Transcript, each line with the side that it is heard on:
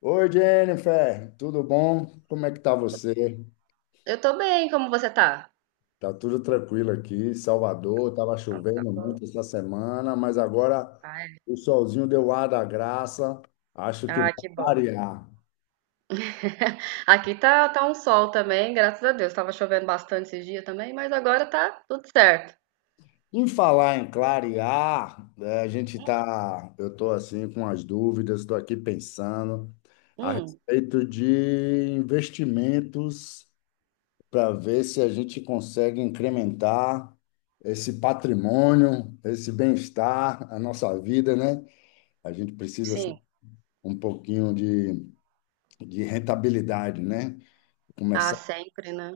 left: Oi, Jennifer, tudo bom? Como é que tá você?
right: Eu tô bem, como você tá?
left: Tá tudo tranquilo aqui, Salvador. Tava
right: Então tá
left: chovendo
right: bom.
left: muito essa semana, mas agora
right: Ai,
left: o solzinho deu ar da graça, acho que
right: ah,
left: vai
right: que bom.
left: clarear.
right: Aqui tá, tá um sol também, graças a Deus. Tava chovendo bastante esse dia também, mas agora tá tudo certo.
left: Em falar em clarear, eu tô assim com as dúvidas, estou aqui pensando a
right: Hum,
left: respeito de investimentos para ver se a gente consegue incrementar esse patrimônio, esse bem-estar, a nossa vida, né? A gente precisa assim,
right: sim.
left: um pouquinho de rentabilidade, né?
right: Ah,
left: Começar.
right: sempre, né?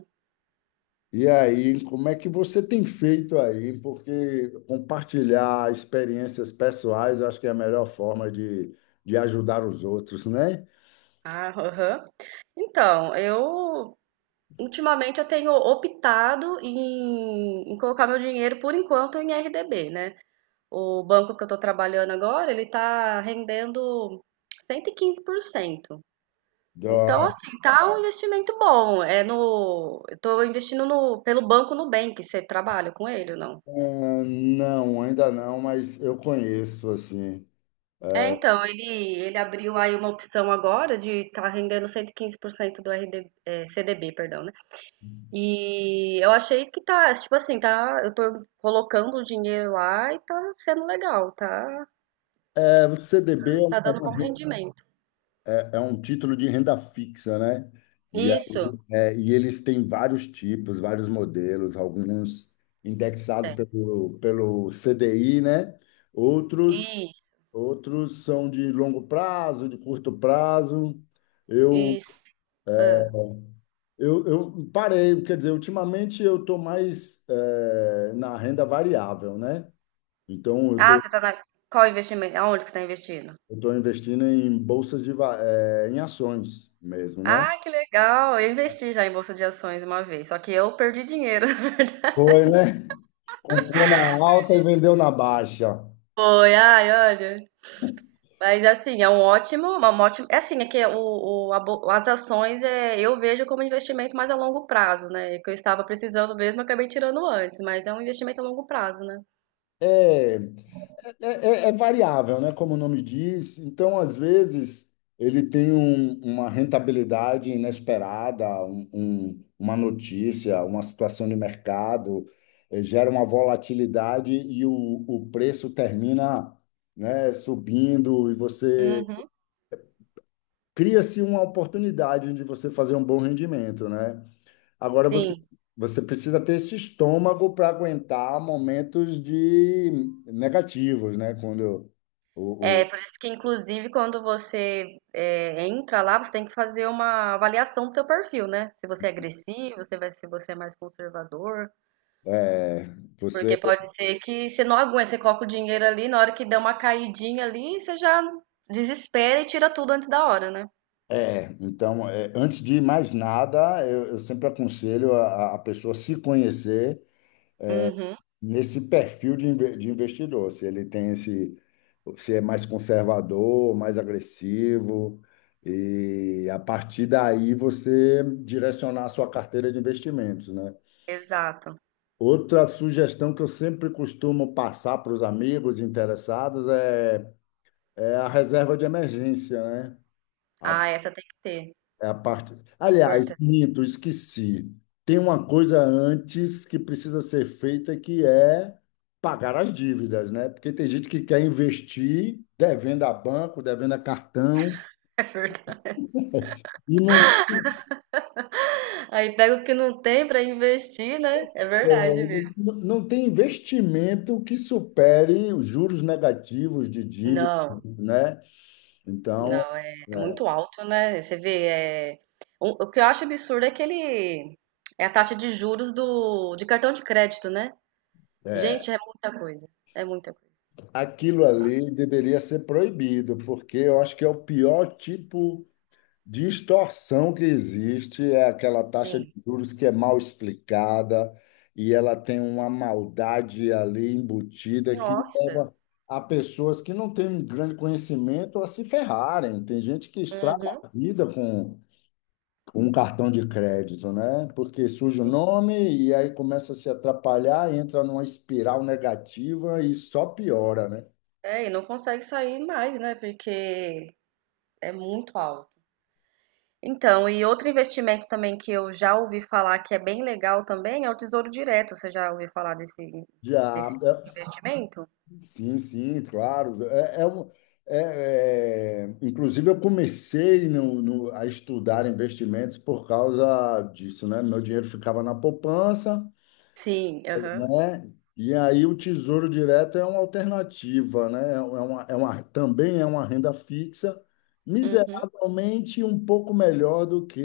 left: E aí, como é que você tem feito aí? Porque compartilhar experiências pessoais, eu acho que é a melhor forma de ajudar os outros, né?
right: Ah, aham. Então, eu ultimamente eu tenho optado em colocar meu dinheiro por enquanto em RDB, né? O banco que eu tô trabalhando agora, ele tá rendendo 115%. Então,
left: Dó-
right: assim, tá um investimento bom. É no, eu tô investindo no, pelo Banco Nubank. Você trabalha com ele ou não?
left: Ah, não, ainda não, mas eu conheço assim.
right: É,
left: É,
right: então, ele abriu aí uma opção agora de tá rendendo 115% do RD, é, CDB, perdão, né? E eu achei que tá, tipo assim, tá, eu tô colocando o dinheiro lá e tá sendo legal, tá,
left: o CDB é
right: tá
left: uma, é
right: dando
left: uma
right: bom rendimento.
left: é é um título de renda fixa, né? E,
right: Isso,
left: e eles têm vários tipos, vários modelos, alguns indexados
right: tem.
left: pelo CDI, né? Outros,
right: Isso,
left: outros são de longo prazo, de curto prazo. Eu,
right: isso. Ah,
left: eu parei, quer dizer, ultimamente eu estou mais na renda variável, né? Então eu
right: ah,
left: estou
right: você tá na, qual investimento? Aonde que você tá investindo?
left: eu tô investindo em bolsas de, va- eh, em ações mesmo, né?
right: Ah, que legal! Eu investi já em bolsa de ações uma vez, só que eu perdi dinheiro.
left: Foi, né? Comprou na alta e
right: Perdi.
left: vendeu na baixa.
right: Foi, ai, olha. Mas assim, é um ótimo, uma ótima. É assim, é que o- a bo- as ações é, eu vejo como investimento mais a longo prazo, né? Que eu estava precisando mesmo, eu acabei tirando antes, mas é um investimento a longo prazo, né?
left: É, é, é variável, né? Como o nome diz. Então, às vezes, ele tem uma rentabilidade inesperada, uma notícia, uma situação de mercado, gera uma volatilidade e o preço termina, né, subindo e você
right: Uhum.
left: cria-se uma oportunidade de você fazer um bom rendimento, né? Agora você,
right: Sim.
left: você precisa ter esse estômago para aguentar momentos de negativos, né? Quando
right: É,
left: o-
right: por isso que, inclusive, quando você é, entra lá, você tem que fazer uma avaliação do seu perfil, né? Se você é agressivo, se vai- se você é mais conservador.
left: é, você
right: Porque pode ser que você não aguente, você coloca o dinheiro ali, na hora que der uma caidinha ali, você já desespera e tira tudo antes da hora, né?
left: é, Então, antes de mais nada, eu sempre aconselho a pessoa se conhecer
right: Uhum,
left: nesse perfil de investidor, se ele tem esse, se é mais conservador, mais agressivo, e a partir daí você direcionar a sua carteira de investimentos, né?
right: exato.
left: Outra sugestão que eu sempre costumo passar para os amigos interessados é a reserva de emergência, né? A,
right: Ah, essa tem que ter.
left: é a parte.
right: É
left: Aliás,
right: importante.
left: minto, esqueci. Tem uma coisa antes que precisa ser feita que é pagar as dívidas, né? Porque tem gente que quer investir devendo a banco, devendo a cartão
right: É verdade.
left: e não,
right: Aí pega o que não tem pra investir, né? É verdade
left: é,
right: mesmo.
left: não tem investimento que supere os juros negativos de dívida,
right: Não,
left: né? Então,
right: não, é, é muito alto, né? Você vê, é... o que eu acho absurdo é aquele... É a taxa de juros do... de cartão de crédito, né? Gente, é muita coisa. É muita coisa.
left: aquilo ali deveria ser proibido, porque eu acho que é o pior tipo de extorsão que existe, é aquela taxa de
right: Sim.
left: juros que é mal explicada e ela tem uma maldade ali embutida que
right: Nossa.
left: leva a pessoas que não têm um grande conhecimento a se ferrarem. Tem gente que estraga
right: Uhum.
left: a vida com um cartão de crédito, né? Porque surge o nome e aí começa a se atrapalhar, entra numa espiral negativa e só piora, né?
right: É, e não consegue sair mais, né? Porque é muito alto. Então, e outro investimento também que eu já ouvi falar que é bem legal também é o Tesouro Direto. Você já ouviu falar desse,
left: Já,
right: desse tipo de
left: é,
right: investimento?
left: sim, sim, claro. Inclusive, eu comecei a estudar investimentos por causa disso, né? Meu dinheiro ficava na poupança,
right: Sim, aham.
left: né? E aí o Tesouro Direto é uma alternativa, né? Também é uma renda fixa,
right: Uhum,
left: miseravelmente um pouco melhor do que,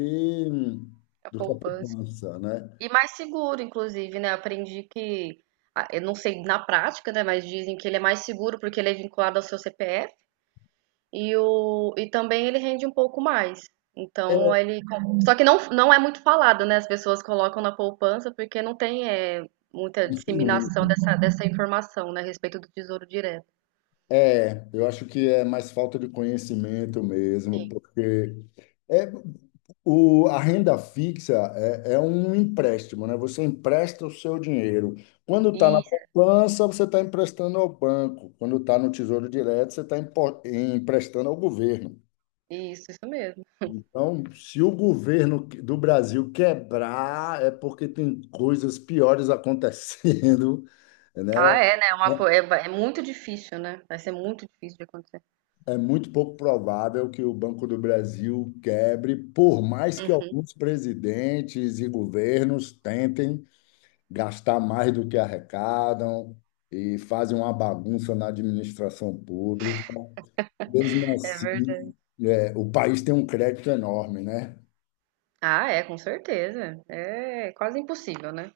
right: a
left: do que a
right: poupança.
left: poupança, né?
right: E mais seguro, inclusive, né? Aprendi que, ah, eu não sei na prática, né? Mas dizem que ele é mais seguro porque ele é vinculado ao seu CPF. E, o, e também ele rende um pouco mais. Então
left: É,
right: ele. Com- Só que não, não é muito falado, né? As pessoas colocam na poupança porque não tem é, muita
left: isso mesmo.
right: disseminação dessa, dessa informação, né? A respeito do Tesouro Direto.
left: É, eu acho que é mais falta de conhecimento mesmo,
right: Sim.
left: porque é, a renda fixa é um empréstimo, né? Você empresta o seu dinheiro. Quando está na
right: Isso,
left: poupança, você está emprestando ao banco. Quando está no Tesouro Direto, você está emprestando ao governo.
right: isso mesmo.
left: Então, se o governo do Brasil quebrar, é porque tem coisas piores acontecendo, né?
right: Ah, é, né? É uma, co- é, ba- é muito difícil, né? Vai ser muito difícil de acontecer.
left: É muito pouco provável que o Banco do Brasil quebre, por mais que alguns presidentes e governos tentem gastar mais do que arrecadam e fazem uma bagunça na administração pública. Mesmo
right: É
left: assim,
right: verdade.
left: o país tem um crédito enorme, né?
right: Ah, é, com certeza. É quase impossível, né?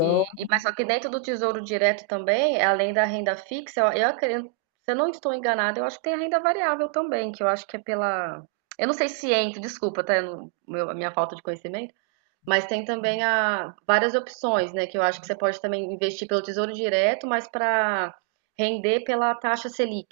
right: E- mas só que dentro do Tesouro Direto também, além da renda fixa, eu acredito, se eu não estou enganada, eu acho que tem a renda variável também, que eu acho que é pela. Eu não sei se entra, desculpa, tá? Eu não- meu- a minha falta de conhecimento, mas tem também a, várias opções, né? Que eu acho que você pode também investir pelo Tesouro Direto, mas para render pela taxa Selic,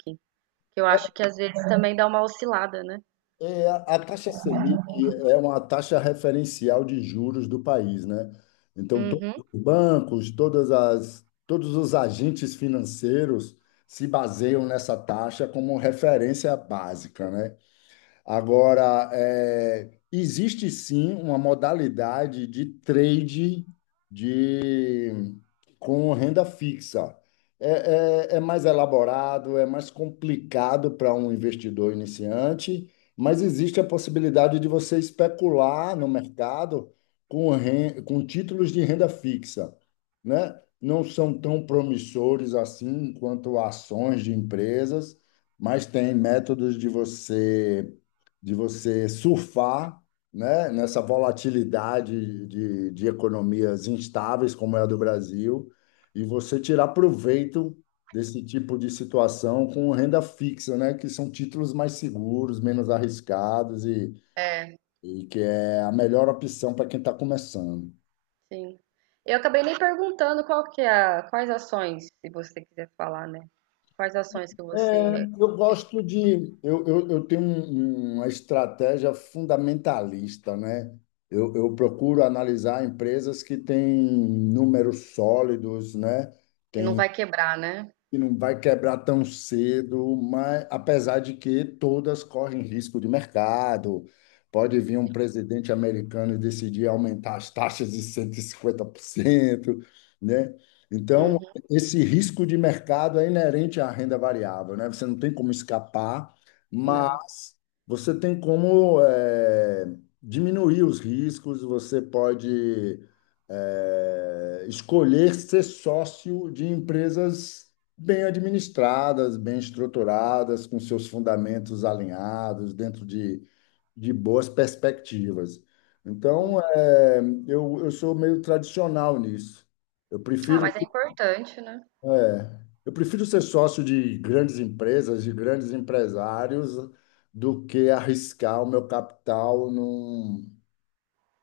right: que eu acho que às vezes também dá uma oscilada, né?
left: a taxa Selic é uma taxa referencial de juros do país, né? Então, todos
right: Uhum.
left: os bancos, todos os agentes financeiros se baseiam nessa taxa como referência básica, né? Agora, existe sim uma modalidade de trade de, com renda fixa. É mais elaborado, é mais complicado para um investidor iniciante, mas existe a possibilidade de você especular no mercado com títulos de renda fixa, né? Não são tão promissores assim quanto ações de empresas, mas tem métodos de você surfar, né, nessa volatilidade de economias instáveis como é a do Brasil, e você tirar proveito desse tipo de situação com renda fixa, né, que são títulos mais seguros, menos arriscados e que é a melhor opção para quem está começando.
right: Sim. Eu acabei nem perguntando qual que é a, quais ações, se você quiser falar, né? Quais ações que
left: É,
right: você
left: eu gosto de. Eu tenho uma estratégia fundamentalista, né? Eu procuro analisar empresas que têm números sólidos, né?
right: que não vai quebrar, né?
left: Que não vai quebrar tão cedo, mas apesar de que todas correm risco de mercado. Pode vir um presidente americano e decidir aumentar as taxas de 150%, né? Então,
right: Uhum,
left: esse risco de mercado é inerente à renda variável, né? Você não tem como escapar,
right: não.
left: mas você tem como diminuir os riscos, você pode escolher ser sócio de empresas bem administradas, bem estruturadas, com seus fundamentos alinhados, dentro de boas perspectivas.
right: Uhum.
left: Então, eu sou meio tradicional nisso. Eu
right: Ah,
left: prefiro,
right: mas é importante, né?
left: eu prefiro ser sócio de grandes empresas, de grandes empresários, do que arriscar o meu capital num,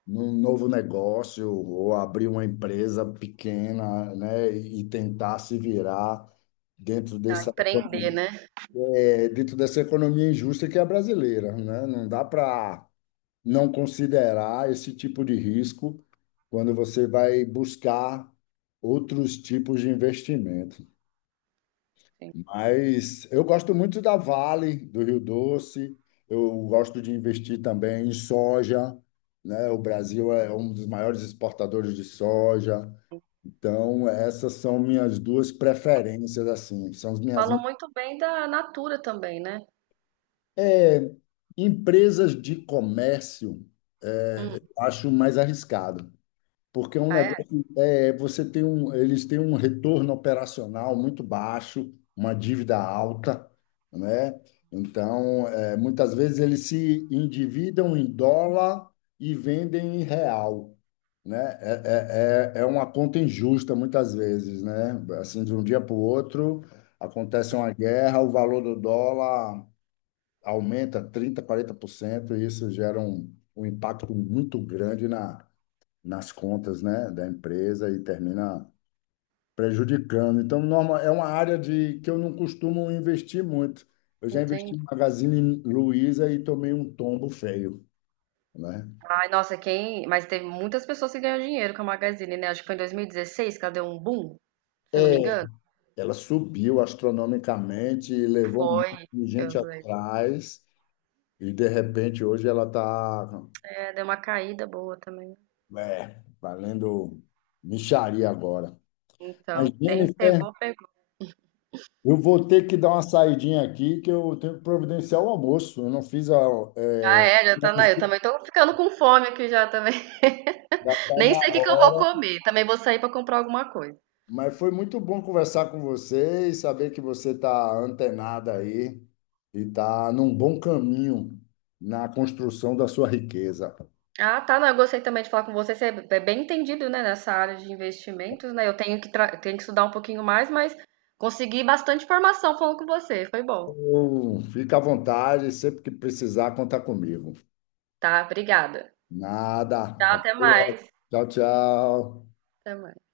left: num novo negócio ou abrir uma empresa pequena, né, e tentar se virar dentro
right: Ah,
left: dessa
right: empreender, né?
left: dentro dessa economia injusta que é a brasileira, né? Não dá para não considerar esse tipo de risco quando você vai buscar outros tipos de investimento.
right: Sim.
left: Mas eu gosto muito da Vale, do Rio Doce, eu gosto de investir também em soja, né? O Brasil é um dos maiores exportadores de soja. Então, essas são minhas duas preferências, assim, são as minhas.
right: Falou muito bem da Natura também, né?
left: Empresas de comércio,
right: Hum.
left: eu acho mais arriscado, porque é um
right: Ah, é?
left: negócio, eles têm um retorno operacional muito baixo, uma dívida alta, né? Então, muitas vezes eles se endividam em dólar e vendem em real, né? É uma conta injusta muitas vezes, né? Assim, de um dia para o outro acontece uma guerra, o valor do dólar aumenta 30 40% e isso gera um impacto muito grande nas contas, né, da empresa e termina prejudicando. Então, é uma área que eu não costumo investir muito. Eu já investi
right: Entendi.
left: em Magazine Luiza e tomei um tombo feio, né?
right: Ai, nossa, quem. Mas teve muitas pessoas que ganham dinheiro com a Magazine, né? Acho que foi em 2016 que ela deu um boom, se eu não me
left: É,
right: engano.
left: Ela subiu astronomicamente e levou um monte de
right: Eu
left: gente
right: lembro.
left: atrás, e de repente hoje ela está,
right: É, deu uma caída boa também.
left: valendo mixaria agora. Mas,
right: Então, quem
left: Jennifer,
right: pegou.
left: eu vou ter que dar uma saidinha aqui, que eu tenho que providenciar o almoço. Eu não fiz a. é,
right: Ah, é, já tá
left: não
right: na. Eu
left: sei,
right: também tô ficando com fome aqui já também.
left: já está
right: Nem
left: na
right: sei o que que eu vou
left: hora.
right: comer. Também vou sair pra comprar alguma coisa.
left: Mas foi muito bom conversar com você e saber que você está antenada aí e está num bom caminho na construção da sua riqueza.
right: Ah, tá. Não, eu gostei também de falar com você. Você é bem entendido, né, nessa área de investimentos, né? Eu tenho que, tra- tenho que estudar um pouquinho mais, mas consegui bastante informação falando com você. Foi bom.
left: Então, fica à vontade, sempre que precisar, contar comigo.
right: Tá, obrigada.
left: Nada.
right: Tchau,
left: Até.
right: até mais.
left: Tchau, tchau.
right: Até mais.